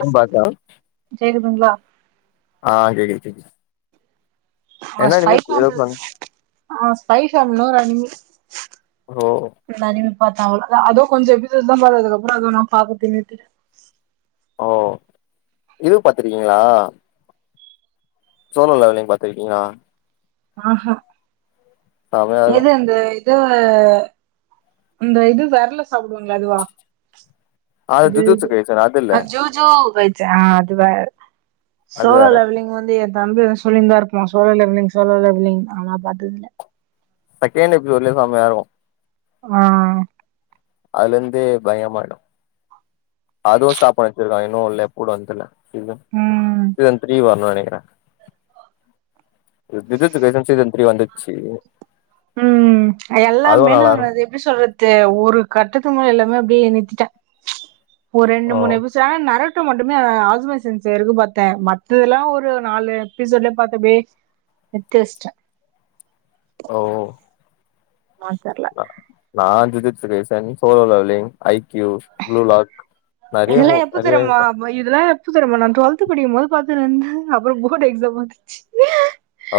[unintelligible] கேக்குதுங்களா ஆ கேக்கிது கேக்கிது ஏதோ பிளான் மா [unintelligible] ரோ பாத்தாங்கள அதோ கொஞ்சொ எபிசோட்ஸ் தா பாத்ததுக்கப்பறொ அதோ நா பாக்கறத நிறுத்திட்ட ஓ இது பாத்திருக்கீங்களா சோனொ லெவ்லிங் பாத்துருக்கீங்ளா ஆஹா செமையா எது இருக்கு அந்த த இந்த இது வெர்ல சாப்டுவாங்களே அதுவா அது ஜுஜுட்சு கைசன் அது இல்ல அ ஜூ ஜூ வ ஆஹ் அது வே அது வேற சோலால வல்லிங் வந்து வந்து சொல்லிந்தா இருப்போ சோலோ லிவ்விங் சோலோ லிவ்விங் ஆனா பாத்ததில்ல செகண்ட் எப்படி ஒருலே செமயா இருக்கு ஆஹ் அதுல இருந்தே பயங்கரமா இருக்கு அதுவு ஸ்டாப் பண்ண வச்சிருக்கா இன்னு உடல எப்ப வருந்தெர்ல சீசன் ம் சீசன் த்ரீ வரணு நெனைக்கறே இது டிடெக்டிவ் ஏஜென்சி இல்ல த்ரீ வந்துச்சு உம் அதுவு எல்லாமே நா நல்லா இருக்கு எப்படி சொல்றது ஒரு கட்டத்து முறை ல அப்படியே நிறுத்திட்டா ஒரு ஓ ரெண்டு மூனு எபிசோடு ஆனா நறு ட்டொ மட்டுமே [unintelligible] பாத்தே மத்தெல்லா ஒரு நாலு எபிசோட்லயே பாத்து அப்டியே நித்தி வச்ட்டே ஓ தெர்ல. நா நான் [unintelligible] சோலோ லவ்லிங் ஐ க்யு ப்ளுலாக் நறைய இதெல்லா மூ எப்ப நறைய தெரியுமா இதெல்லா எப்ப தரமா நான் டுவெல்த் படிக்கும்போது பாத்து இருந்தன் அப்புறம் போர்டு எக்ஸாம் வந்துச்சு ஓ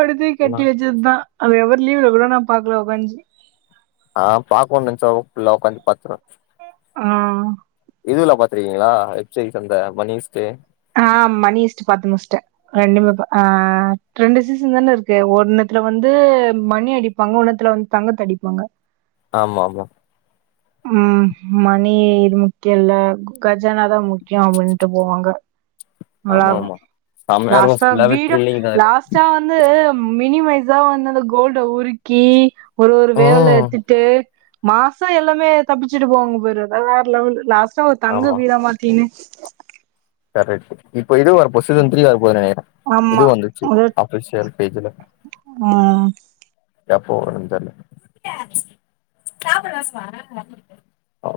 அடுத்து நா கட்டி வச்ச தா அ எ லீவ்ல கூட நா பாக்கலா கஞ்சி ஆஹ் பாக்கோணு நெனைச்சா ஊட்டுக்குள்ள உக்காந்து பாத்துருவ ஆஹ் இதுவுல பாத்துருக்கீங்களா வெப்சைட் அந்த மனிஸ்ட்டு ஆஹ் மணிஸ்ட்டு பாத்து முடிச்சிட்டே ரெண்டுமே ஆஹ் ரெண்டு சீசன் தானே இருக்கு ஒண்ணுத்துல வந்து மணி அடிப்பாங்க ஒன்னுத்துல வந்து தங்கத்த அடிப்பாங்க ஆமா ஆமா உம் மணி இது முக்கிய இல்ல கஜானாதா முக்கிய அப்படின்ட்டு போவாங்க நல்லா ஆமா ஆமா இருக்கு செமையா இருக்கு லாஸ்ட்டா ஃபுல்லாவே வீட த்ரில்லிங் தா அதுல லாஸ்டா வந்து மினிமைஸா வந்து அந்த கோல்ட உருக்கி ஒரு ஒரு வேவ்ல ம் எத்துட்டு மாசா எல்லா மே தப்பிச்சுட்டு போவாங்க போயரு வேற லெவல்லு லாஸ்ட் சோ ஒரு தங்க வீராமாத்தி கரெக்ட்டு இப்ப இது வரப்போ சீசன் த்ரீ வர போது நெனைக்கிறே இது வந்துர்ச்சு அஃபிஷியல் டருட் பேஜுல ஆஹ் எப்ப வருன் தெர்ல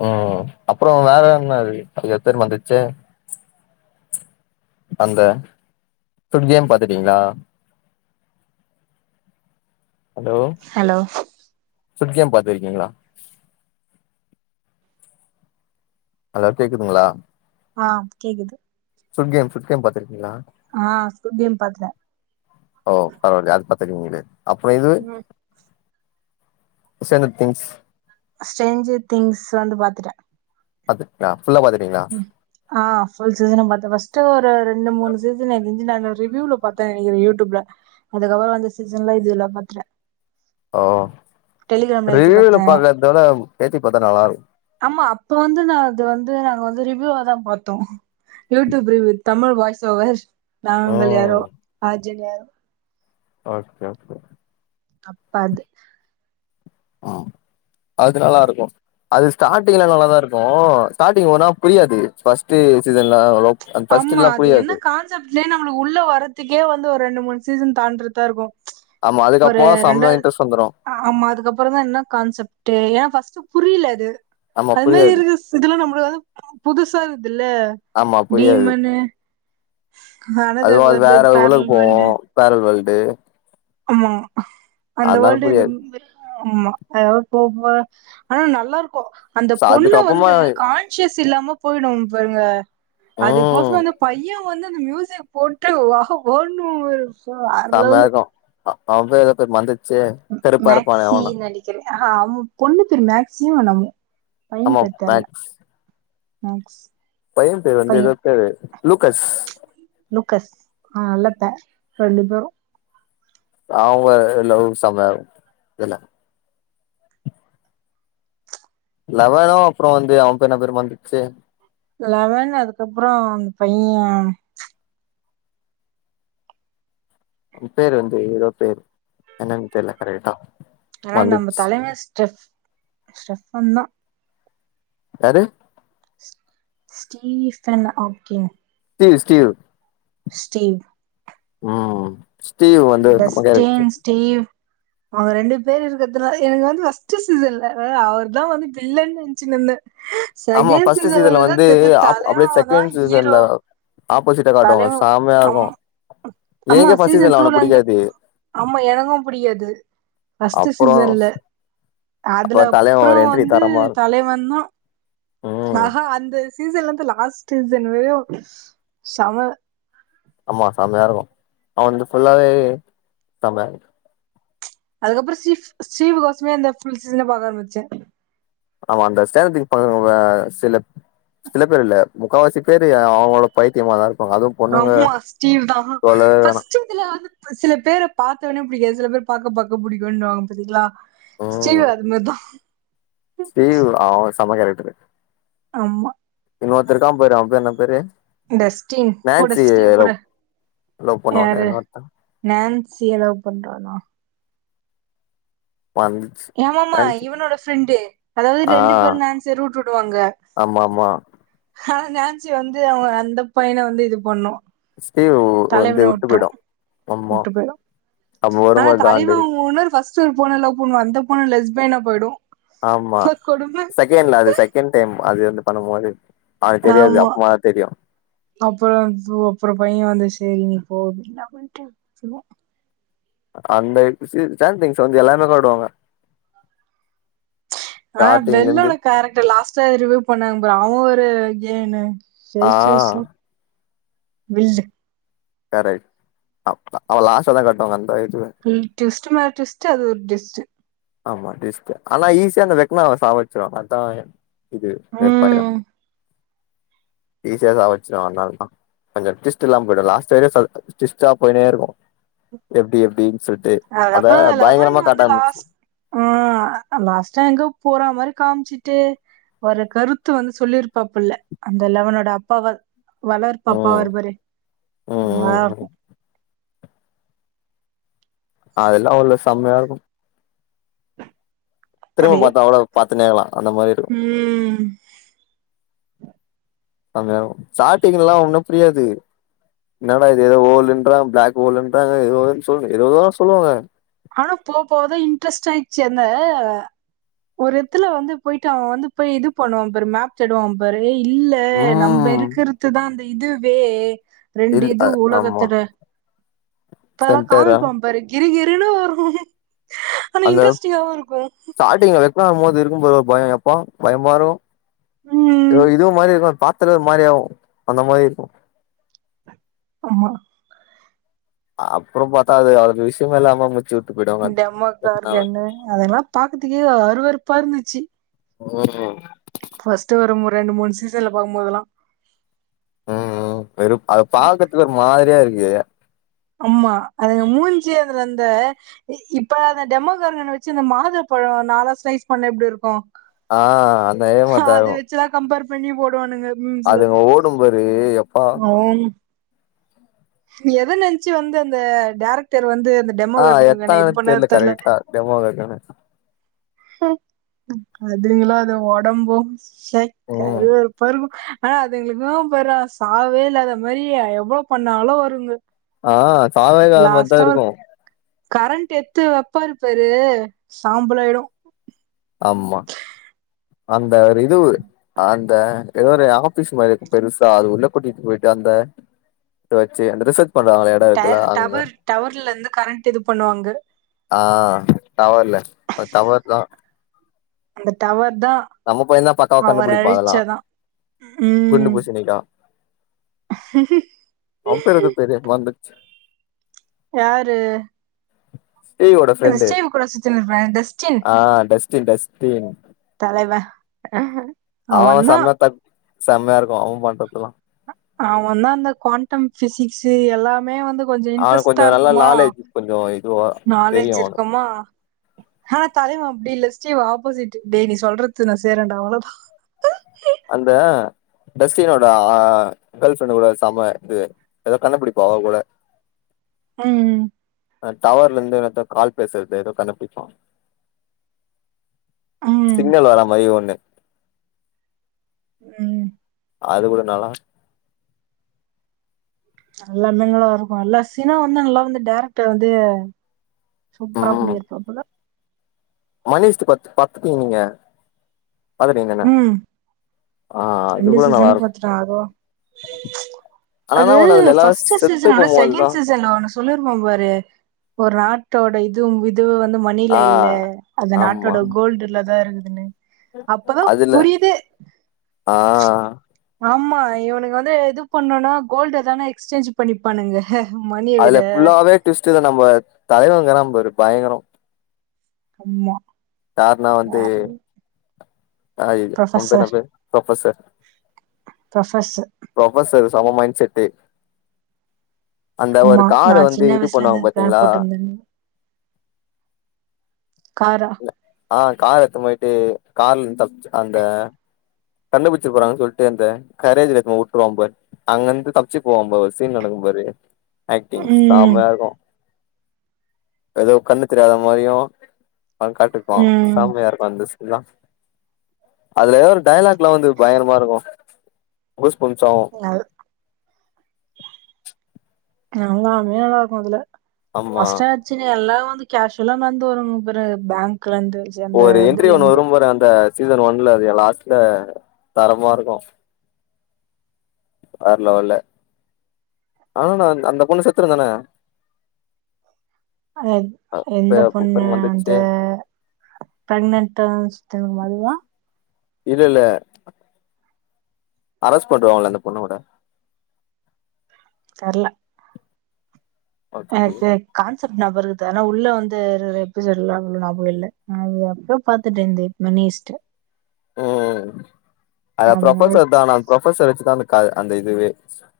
ஆஹ் அப்றோ வேற என்னது ஐயோ பேரு மறந்துர்சே அந்த ஃபுட் கேம் பாத்துடீங்ளா ஹலோ ஹலோ ஃபுட் கேம் பாத்துருக்கீங்ளா ஹலோ கேக்குதுங்ளா ஆஹ் கேக்குது ஃபுட் கேம் ஃபுட் கேம் பாத்துருக் கீங்ளா ஆ கேம் பாத்துட்டே ஓ பரவால்யே அது பாத் தெரியு வெளயாட அப்றோ இது சேன்ஜர் திங்ஸ் ஸ்ட்ரேஞ்ஜர் திங்ஸ் வந்து பாத்துடே அதுக்கா உம் ஆஹ் ஃபுல் சீசனு பாத்தே ஃபஸ்ட்டு ஒரு ரெண்டு மூணு சீசன்ல இ து நானு ரிவ்யூல பாத்தே ய யூட்டுப்ல அதுக்கப்பற வந்த சீசன்ல இது எல்லா பாதுட்டே ஓ டெலிகிராம்ல ஏத்தி ரிவ்யூல பாத்தே பாக்கறதோட பேத்தி பாத்தா நல்லா இருக்கு ஆமா அப்ப வந்து நா அது வந்து நாங்க வந் து ரிவ்யூவாதா பாத்தோ YouTube review Tamil voice over நாங்கள் யாரோ ம் அத் ஜெங்க ஓகே ஓகே அப்ப அது ஆஹ் அது நல்லாருக்கு அது ஸ்டாட்டிங்ல நல்லாதா இருக்கு ஸ்டாட்டிங் ஓனா புரியாது ஃபஸ்ட்டு சீசன்ல அவ்ளோ ஆம்மா அது என்ன கான்சப்ட்னே நம்மளுக்கு உள்ள வரத்துக்கே வந் ந்து ஒரு ரெண்டு மூணு சீசன் தாண்டுற்டாருக்கு ஆமா ஒரு அதுக்கப்புறோ ரெண்டா செம்ம இன்ட்ரெஸ்ட் வந்துரு அஹ் ஆமா அதுக்கப்பறதா என்ன கான்செப்டு ஏ ஃபஸ்ட்டு புரிய்ல அது ஆமா அது மாரி புரியாது இருக்குஸ் இதுலா நம்மளால புதுசா இருக்து தில்ல ஆமா புரியாது டிமனு அதுவு அது வேற உளகுக்கு பேரலல் வேர்ல்டு போவு பேரலல் வேல் டே ஆமா அந்த வேல்டு இது புரியாது [unintelligible] ஆமா அதாவது போ போ ஆனா நல்லாருக்கு அந்த சோ பொண்ணு அதுக்கப்புறமா வந்து கான்சியஸ் இல்லாம போயிடு பாருங்க அதுக்கோச ம் வந்து பைய வந்து அந்த மியூசிக் போட்டு வா ஓடணு [unintelligible] ஆ அவ [unintelligible] செ கருப்பாருப்பானே அவன ஆ பொண்ணு பேர் மேக்சியோ [unintelligible] ஆமா மேக்ஸ் மேக்ஸ் பைய பேரு வந்து எதோ பையன் பேரு லூக்கஸ் கஸ் நல்ல [unintelligible] ரெண்டு பேரு அவங்க [unintelligible] இல்ல லெவணனு அப்ற வந்து அவன் என்ன பேரு மறந்துச்சு லெவன் அதுக்கப்ற அந்த பைய பேரு வந்து எதோ பேரு என்னன் தெர்ல கரெக்டா ஆனா நம்ம மறந்துச்சு தலைவ [unintelligible] [unintelligible] யாரு [unintelligible] ஸ்டீவ் ஸ்டீவ் ஸ்டீவ் ம் ஸ்டீவ் வந்து நம்ம கேரக்ட்ரு அவ ரெண்டு பேர் இருக்கறத்துனால எனக்கு வந்து [unintelligible] சீசன்ல அவர் தா வந்து வில்லன்னு நெனச்சின்னுருந்தே ஆமா செகண்ட் ஃபர்ஸ்ட் சீசன் சீசன்ல வந்து தா ஆப் அப்படியே [unintelligible] தா செகண்ட் சீசன்ல ஹீரோ ஆப்போசிட்டா காட்டுவாங்க தலைவ செமையா ஆம் இருக்கு ஆமா எனக்கே ஃபர்ஸ்ட் சீசன் சீசன்ல அவன டூலந்து புடிக்காது ஆமா எனக்கு புடிக்காது ஃபஸ்ட்டு அப்புறோ சீசன்ல அதுல அப்ப தலைவ அப்ற ஒரு என்ட்ரி வந்து தரமா இருக்கு தலைவந்தா ஆ ம் ஹா அந்த சீசன்லந்து லாஸ்ட் சீசன் வரயு சம்ம ஆமா செமையாருக்கு அவன் வந்து ஃபுல்லாவே செம அதுக்கப்ற சீ சீ கோசமே அந்த ஃபுல் சீசன பாக்க ஆரம்பிச்சு ஆமா அந்த [unintelligible] அவங்க சில சில பேர் இல்ல முக்கவாசி பேரு அவங்களோட பைத்தியமாதா இரு ஆமா ஸ்டீவ் தா சொல்லவே வேணா ஃபஸ்ட் இதுல வந்து சில பேர பாத்த ஒடனே புடிக்காது சில பேர் பாக்க பாக்க புடிக்குன்னுவாங்க பாத்தீங்ளா ம் ஸ்டிவேர் அதுமாரிதா ஸ்டீவ் அவன் செம்ம கேரக் டர் ஆமா இங்கஒருதா இருக்கா பாரு அவன் பேரு என்ன பேரு இந்த ஸ்டின் கூட நான்சி ஸ்டீவ் கூட லவ் லவ் பண்ணுவானே யாரு இன்னொருத்த நன்சி லவ் பண்றானா வந்துச்சு ஆமா ஆமா நான்சி இவனோட ஃப்ரெண்டு அதாவது ஆ ரெண்டு பேரும் நன்சிய ரூட் விடுவாங்க ஆமா ஆமா ஆனா நன்சி வந்து அந்த பையன வந்து இது பண்ணு ஸ்டீவ் வந்து விட்டு போயிடூம் ஆமா விட்டு போயிடும் அப்ப வரும் ஆனா பாரு காண்டு தலைவன் அவங்க ஓனர் ஃபர்ஸ்ட் ஒரு பொண்ண லவ் பண்ணு அந்த பொண்ணு லெஸ்பியன்னா போய்டும் ஆமா செகண்ட்ல அது செகண்ட் டைம் அது வந்து பண்ணுமோது ஆமா அப்பறம் அப்புறம் பைய வந்துச்சு சரி நீ போ என்ன பட்டு அப்படி சொல்லுவா அந்த ச திங்ஸ் வந்து எல்லாமே சொல்லிடுவா அவ ஆனா வெள்ளோட கேரக்டர் லாஸ்ட்ட ரிவூ பண்ணாங்க பாரு அவ ஓர் கென்னு ஆ சேர் சேர் சேர் வில்லு கரெக்ட் அ அவ லாஸ்ட்டாதா காட்வாங்க அந்த இது ட்விஸ்ட் மேல ட்விஸ்ட் அது ஒரு ட்விஸ்ட்டு ஆமா ட்விஸ்டு ஆனா ஈஸியா அந்த வெக்னா அவ சாவடிச்சிருவா அதா இது வெர்ப்பாயிரு ம் ஈஸியா சாவச்சிருவாங்க அதுனாலதா கொஞ்ச ட்டிவிஸ்ட் இல்லாம போயிடு லாஸ்ட் வரியு சொ ட்விஸ்ட்டா போயினே இருக்கு எப்டி எப்டி சொலாட்டு அத அதுக்கப்புறம் அந்த லெவன் பயங்கரமா காட்ட வந்து ஆரம்பிச் லாஸ்ட் ஆ லாஸ்ட்டா எங்கோ போற மாரி காமிச்சுட்டு ஒரு கருத்து வந்து சொல்லிருப்பாப்புள்ள அந்த லெவனோட அப்பாவ வளர்ப்பு அப்பாவா ம் இருப்பாரே ம் ம் நல்லாருக்கு ம் அதெல்லா உள்ள செமையா இருக்கு திரும்ப அப்டியே பாத்தா அவள பாத் னேலா ம் அங்க ஸ்டாட்டிங் எல்லா ஒண்ணு புரியாது என்னடா இது ஏதோ வோலுன்றா பிளாக் ஹோலுன்றா ஏது சொல்ல ஏதோதோ சொல்லுவாங்க ஆனா போ போவதா இன்ட்ரெஸ்ட் ஆயிடுச்சு அந்த ஒரு எத்துல வந்து போயிட்டு அவ வந்து போய் இது பண்ணுவா பாரு மேப் தேடுவா பாரு இல்ல நம்ப ம் இருக்கிறதுதா அந்த இதுவே ரெண்டு இல் இது ஆமா உலகத்தட தல சென்டரா காம்பிப்போ பாரு கிருகிரு ஆனா இன்ட்ரெஸ்டிங்கவும் இருக்குங் ட்காரும் போது இருக்கும் போ ஒரு பயம் எப்பா பயமா ருக்கும் யொ ம் இதுவும் மாரி இருக்கும் பா அத்தது மாதிரி ஆகும் அந்த மாதிரி இருக்கும் அம்மா அப்புறம் பத்தாது அது விஷ்யம் ல்லாம முட்சு வி டெமோ கார்கன்னு அதெல்லா பார்கதுக்கே அறுவேறுப்பா இருந்துச்சு உம் ஃபர்ஸ்ட் ஒரு மு ரெண்டு மூணு சீசன்ல பாக்கும்போதல்லாம் உஹம் வெருப் அ பாக்கறதுக்கு ஒரு மாதிரியா இருக் ஏய அம்மா அதுங்க மூஞ்சு அதுல அந்த இப்ப அந்த டெமோ கார்கன் வச்சு அந்த மாதுள பழோ நாலா ஸ்னைஸ் பண்ண எப்டி இருக்கும் ஆஹ் நய மதாய ரு கம்பேர் பண்ணி போடுவானுங்க மீம்ஸ்ல அதுங்க ஓடுங்கபரு எப்பா எதை நினச்சு வந்து அந்த டேரக்டர் வந்து அந்த டெமோ ஆஹ் எத்த இருக்குங்க இது அணதது இல பண்ணது தெர்ல கரெக்டா டெமோக்கார்கன அதுங்களோ அத உடம்பு சை ம் கருவேருப்ப ருக்கு ஆ அது எங்களு துவும்போற சாவே இல்லாத மாதிரி எவ்வளோ ப நாலு வருங்க ஆஹ் சம ஆகதா மிரிதா லாஸ்ட்டா ஒரு இருக்கும் கரண்ட் எத்து வைப்பாருப்பாரு சாம்பலாயிடும் ஆமா அந்த ஒரு இது அந்த ஏதோ ஒரு ஆபிஸ் மாரி பெருசா அது உள்ள கூட்டிடு போயிட்டு அந்த இத வச்சு அந்த ரிசர் பண்றாங்கள இடம் ட இருக்குல அங்க டவர் டவர்ல இருந்து கரண்ட் இது பண்ணுவாங்க ஆஹ் டவவர்ல டவர் தா அந்த டவர் தா நம்ம பையந்தான் பக்காவா அவர் கண்டுபிடிபான் அதெல்லா அழிச்சதா ம் குண்டு பூசணிக்கா அம் பேரு பேரிய பிளான்தச்சு யாரு ஸ்டீவோட ஃப்ரெண்டு ஸ்டைம் கூட சுத்திடுயிபான் டஸ்டின் த் டஸ்ட்டு அஹ ஆஹ் சம்ம தக் செம்மையாருக்கு அவு பண்றதுல்லா அவந்தா அந்த குவாண்டம் ஃபிசிக்ஸு எல்லாமே வந்து கொஞ்சோ அவுனுக்கு இன்ட்ரெஸ்ட்டா கொஞ்சோ நல்லா இருக்குமா நாலேஜ் கொஞ்சோ இதுவு தெரியு அவுனு ஹ தலைவ அப்டி இல்ல ஸ்டீவ் ஆப்போசிட்டு டேய்‌ நீ சொல்றத்து நா சேய்றேண்டா அவ்ளதா அந்த டஸ்டினோட அ கேள் ஃப்ரெண்ட் கூட சம இது எதோ கண்டுபிடிப்பா அவ கூட ம் ம் அ டவர்லந்து எல்லாத்து கால் பேசறது எதோ கண்டுபிடிப்பா ம் சிக்னல் வராமாரி ஒண்ணு உம் அது கூட நல்லா நல்ல மிங்களலா இருக்குல்ல சினு வந்து நல்லா வந்து டேரக்ட்ட வந்து சூப்பரா பண்ணிருப்பாப்புள மணிஷ்டு பத்து பத்துடி நீங்க பாத்துட்டீங்தன ம் ரெண்டு சீசனு பாத்துட்டே அதுவு ஆனா என்ன அது ஒண்ணு அதுல எல்லாரு ஃபஸ்ட் செத்து சீசன விட போம்போதுதா செகண்ட் சீசன்ல ஒனு சொல்லிருப்பா பாரு ஒரு நாட்டோட இதுவு இ இதுவு வந்து ஆ மணில இல்ல அந்த ஆமா நாட்டோட கோல்டுலதா இருக்கு இன்னு அப்பதா புரியிது அ ஆம்மா இவனுங்க வந்து இது பண்ணணு கோல்டு எதானா எக்ஸ்சேஞ்ச் பண்ணிப்பானுங்க மணிய விட அதுல புல்லாவே டுவிஸ்டதா நம்ப தலைவங்கறாம் பரு பயங்கரோ அம்மா கார்ணோ வந்து ஆய்யயோ அவ பேரு என்ன ப்ரொஃபசர் பேரு ப்ரொஃபசர் ப்ரொஃபசர் ப்ரொஃபசர் சம மைண் செட்டு அந்த ஒரு ஆமா கார நா வந்து சின்ன இது வயசுல இருந்து பண்ணுவாங் பிளான் பாத்தீங்களா போட்டிருந்தேன் காரா ஆஹ் கார் எத்துன் போயி ட்டு கார்லந் தப்ச்சு அந்த கண்ணு குத்தீர போறாங்கன் சொல்ட்டு அந்த கரேஜ்ல எத் போ உட்ருவாம் பாரு அங்கந்து தப்ச்சு போவா பா ஒரு சீன் நடக்கும் பாரு ஏக்டிங் ம் செமயாருக்கூ எதோ கண்ணு தெரியாத மாரியு அவ காட்ருப்பா ம் செம்மையா இருக்கு அந்த சீ இதா அதுல ஒரு டையலாக்லா வந்து பயங்கரமா இருக்கு புஸ் பும் சாவு அது எல்லாமே நல்லார்க்கு அதுல ஆமா அஸ்ட்டாச்சுன்னு எல்லா வந்து கேஷ்வுல்லா நந்த் வரு முப்பரு பேங் ஓரு என்ட்ரி ஒண்ணு வரும் பாரு அந்தத் சீசன் ஒன்ல அதுல லாஸ்ட்ல தரமா ருக்கு வர்ல வர்ல ஆனா நான் அந்த பொண்ணு செத்துருந்தானே அதத் எந்த பொண்ணு அந்த மறந்துருச்சே ப்ரனன்ட்டா சுத்தின் வல்லா இல்லல்ல அரெஸ் பண்டுவாங்கள அந்த பொண்ணு கூட தர்ல அ ஓகே செர் கான்சப் நபருது ஆனா உள்ள வந்து எபிசோட்லா அவ்ளோ நாபு இல்ல அது அப்ரோ பாத்துட் இந்து மிணிஸ்ட்டு ம் அத ஆமா ப்ரஃபசர் நல்லாச்சு தானா ப்ரஃபசர் வச்சுதான்து க்காது அந்த இதுவே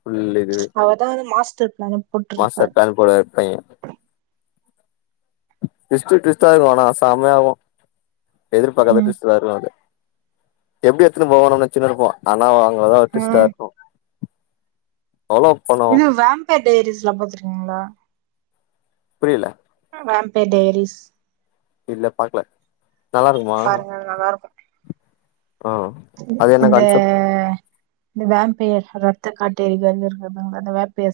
புல் இது அவர்தான் வந்து மாஸ்டர் பிளான் மாச போட்டிருப்பாரு கால் போட எத்தய்யு டிஷ்ட்டு டிஷ்ட்டாய் வேணா சம்மியாகு எதிர்பாக்காத ம், டிஷ் வர்லு அது எப்டி எடுத்துன்னு போவாணோ நெனச்சினே இருப்போ ஆனா அவ அதா வந்த்து ம். ஸ்டாக் ஹோம் அவ்ளோ பண [unintelligible] டைரிஸ்லா பாத்துருக்கீங்களா புரியல வாம்ப்பே டைரிஸ் இல்ல பாக்கல நல்லா இருக்குமா பாருங்க நல்லா இருக்கு ஆ அது என்ன இந்த கான்செப்ட் இந்த வேம்பயர் ரத்த காட்டேரிகள் இருக்கற மாரி அந்த வேம்பயர்ஸ்